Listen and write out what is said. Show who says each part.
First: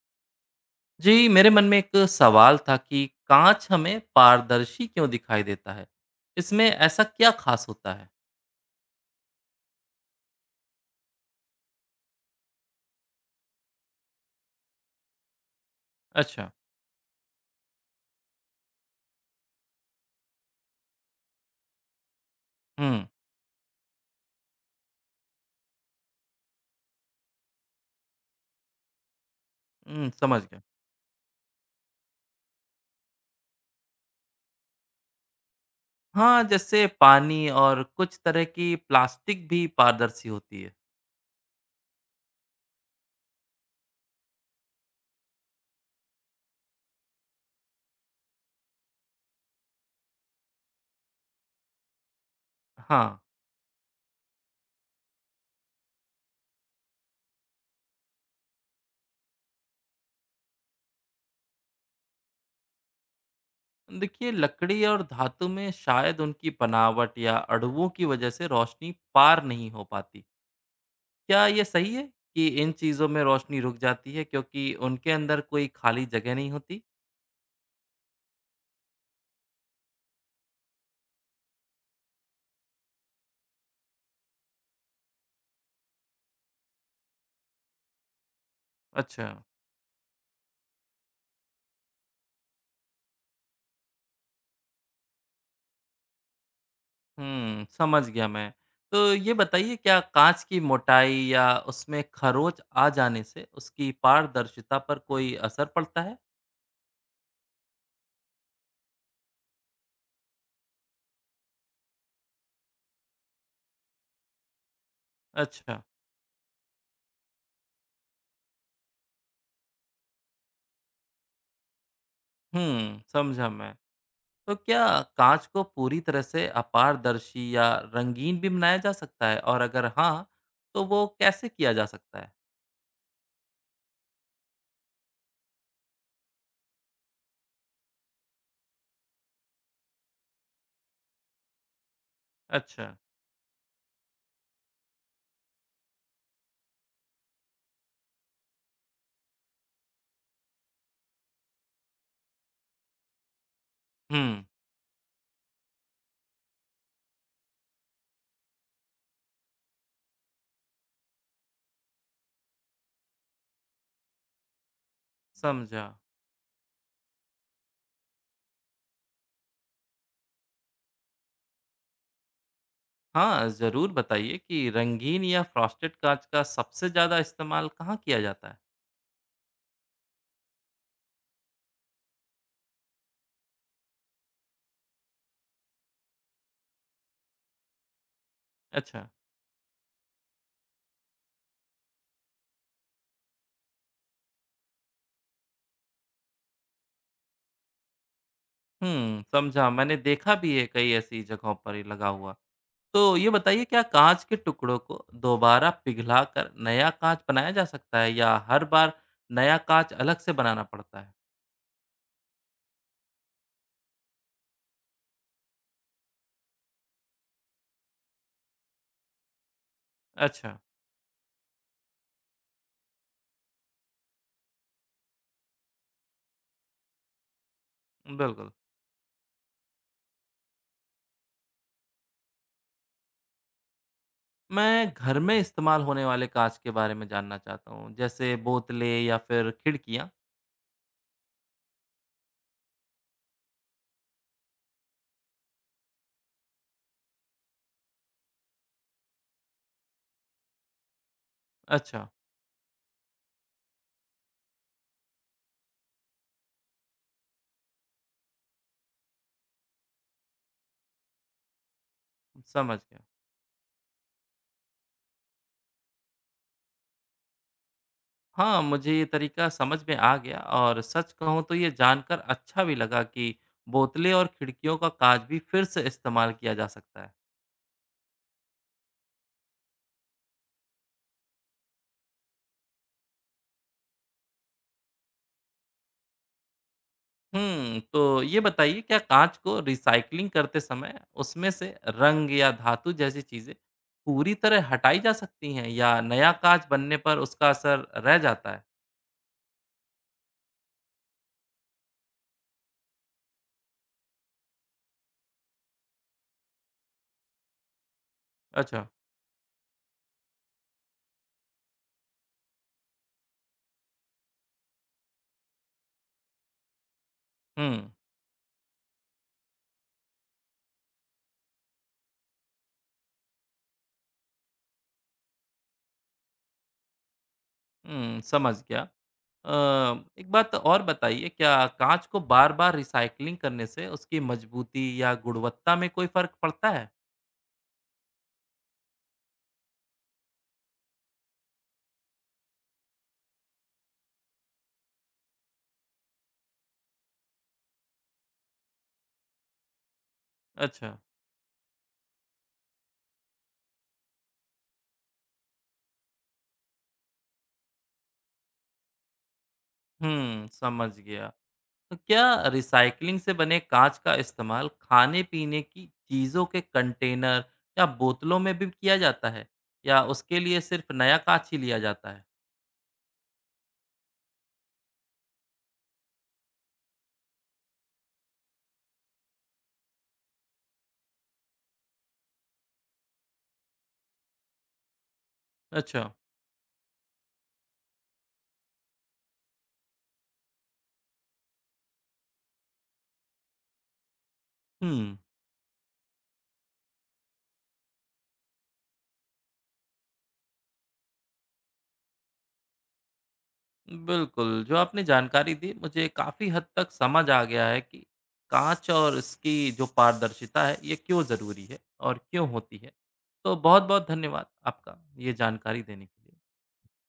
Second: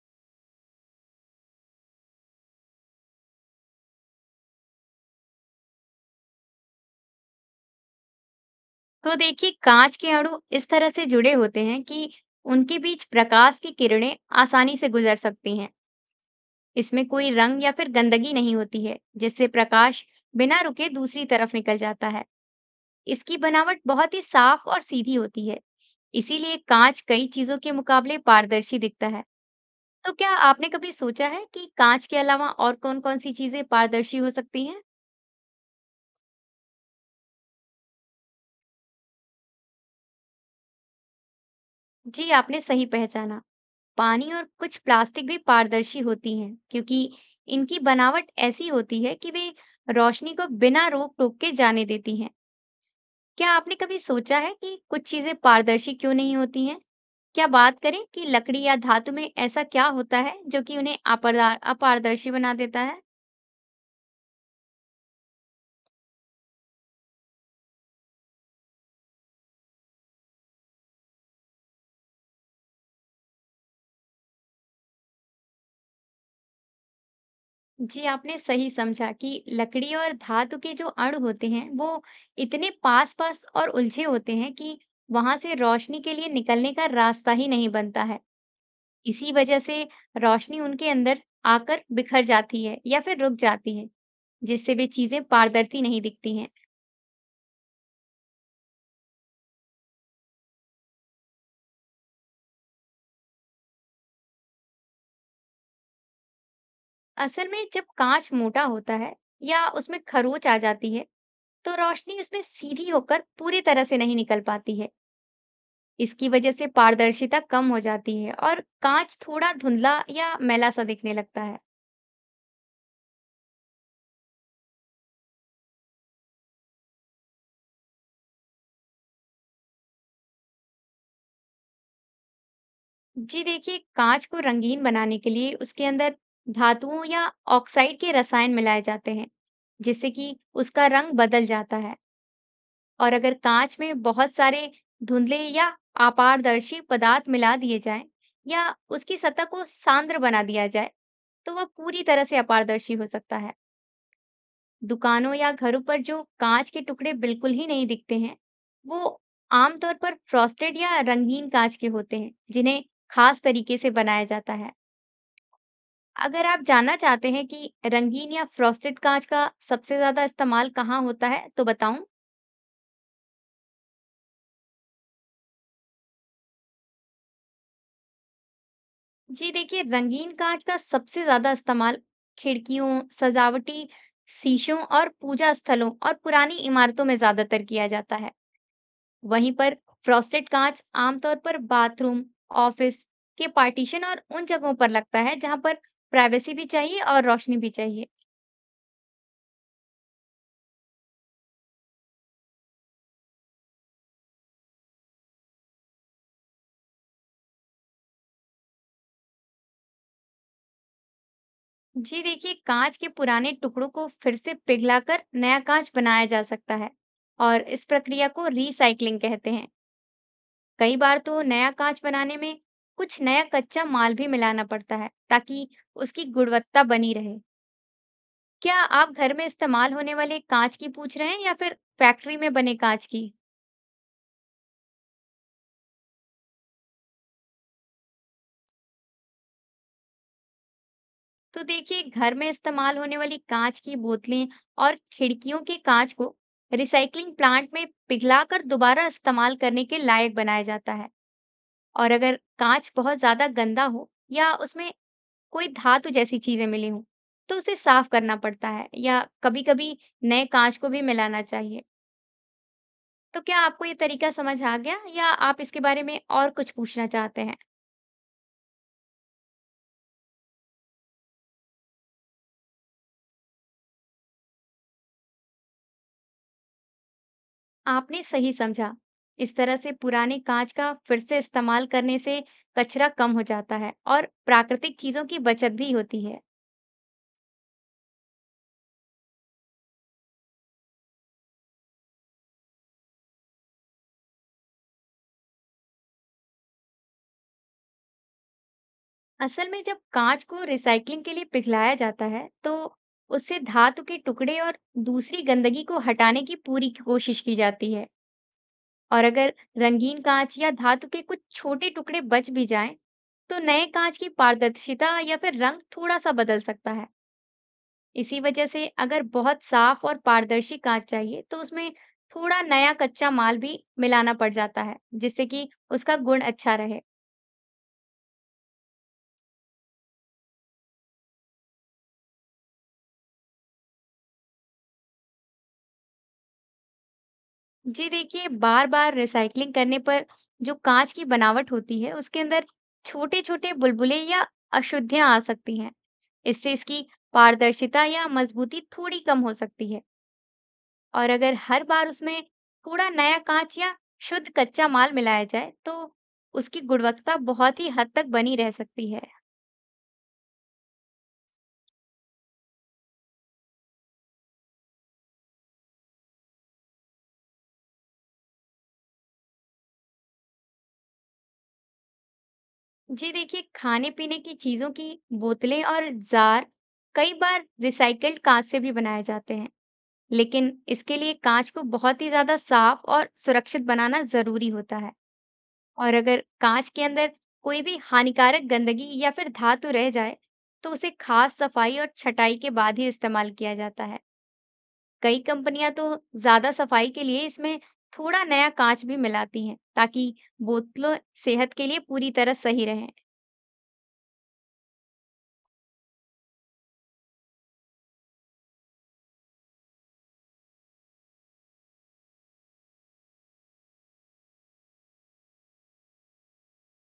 Speaker 1: जी मेरे मन में एक सवाल था कि कांच हमें पारदर्शी क्यों दिखाई देता है। इसमें ऐसा क्या खास होता है?
Speaker 2: तो देखिए कांच के अणु इस तरह से जुड़े होते हैं कि उनके बीच प्रकाश की किरणें आसानी से गुजर सकती हैं।
Speaker 1: अच्छा।
Speaker 2: इसमें कोई रंग या फिर गंदगी नहीं होती है, जिससे प्रकाश बिना रुके दूसरी तरफ निकल जाता है।
Speaker 1: हम्म।
Speaker 2: इसकी बनावट बहुत ही साफ और सीधी होती है, इसीलिए कांच कई चीजों के मुकाबले पारदर्शी दिखता है। तो क्या
Speaker 1: समझ गया।
Speaker 2: आपने कभी सोचा है कि कांच के अलावा और कौन-कौन सी चीजें पारदर्शी हो सकती हैं?
Speaker 1: हाँ, जैसे पानी और कुछ तरह की प्लास्टिक भी पारदर्शी होती है।
Speaker 2: जी, आपने सही पहचाना। पानी और कुछ प्लास्टिक भी पारदर्शी होती हैं क्योंकि इनकी बनावट ऐसी होती है कि वे रोशनी को बिना रोक टोक के जाने देती हैं।
Speaker 1: हाँ।
Speaker 2: क्या आपने कभी सोचा है कि कुछ चीजें पारदर्शी क्यों नहीं होती हैं? क्या बात करें कि लकड़ी या धातु में ऐसा क्या होता है जो कि उन्हें अपारदर्शी बना देता है?
Speaker 1: देखिए, लकड़ी और धातु में शायद उनकी बनावट या अणुओं की वजह से रोशनी पार नहीं हो पाती। क्या ये सही है कि इन चीज़ों में रोशनी रुक जाती है क्योंकि उनके अंदर कोई खाली जगह नहीं होती?
Speaker 2: जी आपने सही समझा कि लकड़ी और धातु के जो अणु होते हैं वो इतने पास पास और उलझे होते हैं कि वहां से रोशनी के लिए निकलने का रास्ता ही नहीं बनता है।
Speaker 1: अच्छा।
Speaker 2: इसी वजह से रोशनी उनके अंदर आकर बिखर जाती है या फिर रुक जाती है, जिससे वे चीजें पारदर्शी नहीं दिखती हैं।
Speaker 1: समझ गया मैं। तो ये बताइए, क्या काँच की मोटाई या उसमें खरोंच आ जाने से उसकी पारदर्शिता पर कोई असर पड़ता है?
Speaker 2: असल में जब कांच मोटा होता है या उसमें खरोंच आ जाती है, तो रोशनी उसमें सीधी होकर पूरी तरह से नहीं निकल पाती है।
Speaker 1: अच्छा।
Speaker 2: इसकी वजह से पारदर्शिता कम हो जाती है और कांच थोड़ा धुंधला या मैला सा दिखने लगता है।
Speaker 1: समझा मैं। तो क्या काँच को पूरी तरह से अपारदर्शी या रंगीन भी बनाया जा सकता है? और अगर हाँ, तो वो कैसे किया जा सकता है?
Speaker 2: जी देखिए कांच को रंगीन बनाने के लिए उसके अंदर धातुओं या ऑक्साइड के रसायन मिलाए जाते हैं जिससे कि उसका रंग बदल जाता है।
Speaker 1: अच्छा।
Speaker 2: और अगर कांच में बहुत सारे धुंधले या अपारदर्शी पदार्थ मिला दिए जाएं या उसकी सतह को सांद्र बना दिया जाए तो वह पूरी तरह से अपारदर्शी हो सकता है।
Speaker 1: हुँ।
Speaker 2: दुकानों या घरों पर जो कांच के टुकड़े बिल्कुल ही नहीं दिखते हैं वो आमतौर पर फ्रॉस्टेड या रंगीन कांच के होते हैं जिन्हें खास तरीके से बनाया जाता है।
Speaker 1: समझा।
Speaker 2: अगर आप जानना चाहते हैं कि रंगीन या फ्रॉस्टेड कांच का सबसे ज्यादा इस्तेमाल कहाँ होता है तो बताऊं।
Speaker 1: हाँ, ज़रूर बताइए कि रंगीन या फ्रॉस्टेड काँच का सबसे ज़्यादा इस्तेमाल कहाँ किया जाता है?
Speaker 2: जी देखिए रंगीन कांच का सबसे ज्यादा इस्तेमाल खिड़कियों, सजावटी शीशों और पूजा स्थलों और पुरानी इमारतों में ज्यादातर किया जाता है।
Speaker 1: अच्छा।
Speaker 2: वहीं पर फ्रॉस्टेड कांच आमतौर पर बाथरूम, ऑफिस के पार्टीशन और उन जगहों पर लगता है जहां पर प्राइवेसी भी चाहिए और रोशनी भी चाहिए।
Speaker 1: समझा। मैंने देखा भी है कई ऐसी जगहों पर ये लगा हुआ। तो ये बताइए, क्या काँच के टुकड़ों को दोबारा पिघलाकर नया काँच बनाया जा सकता है या हर बार नया काँच अलग से बनाना पड़ता है?
Speaker 2: जी देखिए कांच के पुराने टुकड़ों को फिर से पिघलाकर नया कांच बनाया जा सकता है और इस प्रक्रिया को रीसाइक्लिंग कहते हैं।
Speaker 1: अच्छा।
Speaker 2: कई बार तो नया कांच बनाने में कुछ नया कच्चा माल भी मिलाना पड़ता है ताकि उसकी गुणवत्ता बनी रहे।
Speaker 1: बिल्कुल।
Speaker 2: क्या आप घर में इस्तेमाल होने वाले कांच की पूछ रहे हैं या फिर फैक्ट्री में बने कांच की?
Speaker 1: मैं घर में इस्तेमाल होने वाले काँच के बारे में जानना चाहता हूँ, जैसे बोतलें या फिर खिड़कियाँ।
Speaker 2: तो देखिए घर में इस्तेमाल होने वाली कांच की बोतलें और खिड़कियों के कांच को रिसाइकलिंग प्लांट में पिघलाकर दोबारा इस्तेमाल करने के लायक बनाया जाता है।
Speaker 1: अच्छा।
Speaker 2: और अगर कांच बहुत ज्यादा गंदा हो या उसमें कोई धातु जैसी चीजें मिली हों तो उसे साफ करना पड़ता है या कभी-कभी नए कांच को भी मिलाना चाहिए।
Speaker 1: समझ गया।
Speaker 2: तो क्या आपको ये तरीका समझ आ गया या आप इसके बारे में और कुछ पूछना चाहते हैं?
Speaker 1: हाँ, मुझे ये तरीका समझ में आ गया और सच कहूँ तो ये जानकर अच्छा भी लगा कि बोतलें और खिड़कियों का काँच भी फिर से इस्तेमाल किया जा सकता है।
Speaker 2: आपने सही समझा। इस तरह से पुराने कांच का फिर से इस्तेमाल करने से कचरा कम हो जाता है और प्राकृतिक चीजों की बचत भी होती है।
Speaker 1: तो ये बताइए, क्या काँच को रिसाइक्लिंग करते समय उसमें से रंग या धातु जैसी चीज़ें पूरी तरह हटाई जा सकती हैं या नया काँच बनने पर उसका असर रह जाता है?
Speaker 2: असल में जब कांच को रिसाइकलिंग के लिए पिघलाया जाता है तो उससे धातु के टुकड़े और दूसरी गंदगी को हटाने की पूरी कोशिश की जाती है।
Speaker 1: अच्छा।
Speaker 2: और अगर रंगीन कांच या धातु के कुछ छोटे टुकड़े बच भी जाएं तो नए कांच की पारदर्शिता या फिर रंग थोड़ा सा बदल सकता है।
Speaker 1: हुँ।
Speaker 2: इसी वजह से अगर बहुत साफ और पारदर्शी कांच चाहिए तो उसमें थोड़ा नया कच्चा माल भी मिलाना पड़ जाता है जिससे कि उसका गुण अच्छा रहे।
Speaker 1: समझ गया। एक बात तो और बताइए, क्या काँच को बार-बार रिसाइक्लिंग करने से उसकी मजबूती या गुणवत्ता में कोई फ़र्क पड़ता है?
Speaker 2: जी देखिए, बार-बार रिसाइक्लिंग करने पर जो कांच की बनावट होती है, उसके अंदर छोटे-छोटे बुलबुले या अशुद्धियाँ आ सकती हैं। इससे इसकी पारदर्शिता या मजबूती थोड़ी कम हो सकती है।
Speaker 1: अच्छा।
Speaker 2: और अगर हर बार उसमें थोड़ा नया कांच या शुद्ध कच्चा माल मिलाया जाए, तो उसकी गुणवत्ता बहुत ही हद तक बनी रह सकती है।
Speaker 1: समझ गया। तो क्या रिसाइक्लिंग से बने काँच का इस्तेमाल खाने-पीने की चीज़ों के कंटेनर या बोतलों में भी किया जाता है, या उसके लिए सिर्फ़ नया काँच ही लिया जाता है?
Speaker 2: जी देखिए, खाने-पीने की चीज़ों की बोतलें और जार कई बार रिसाइकिल्ड कांच से भी बनाए जाते हैं। लेकिन इसके लिए कांच को बहुत ही ज्यादा साफ और सुरक्षित बनाना जरूरी होता है।
Speaker 1: अच्छा।
Speaker 2: और अगर कांच के अंदर कोई भी हानिकारक गंदगी या फिर धातु रह जाए तो उसे खास सफाई और छटाई के बाद ही इस्तेमाल किया जाता है।
Speaker 1: हुँ।
Speaker 2: कई कंपनियां तो ज्यादा सफाई के लिए इसमें थोड़ा नया कांच भी मिलाती हैं ताकि बोतलों सेहत के लिए पूरी तरह सही रहें।
Speaker 1: बिल्कुल, जो आपने जानकारी दी मुझे काफ़ी हद तक समझ आ गया है कि काँच और इसकी जो पारदर्शिता है ये क्यों ज़रूरी है और क्यों होती है। तो बहुत-बहुत धन्यवाद आपका ये जानकारी देने के लिए।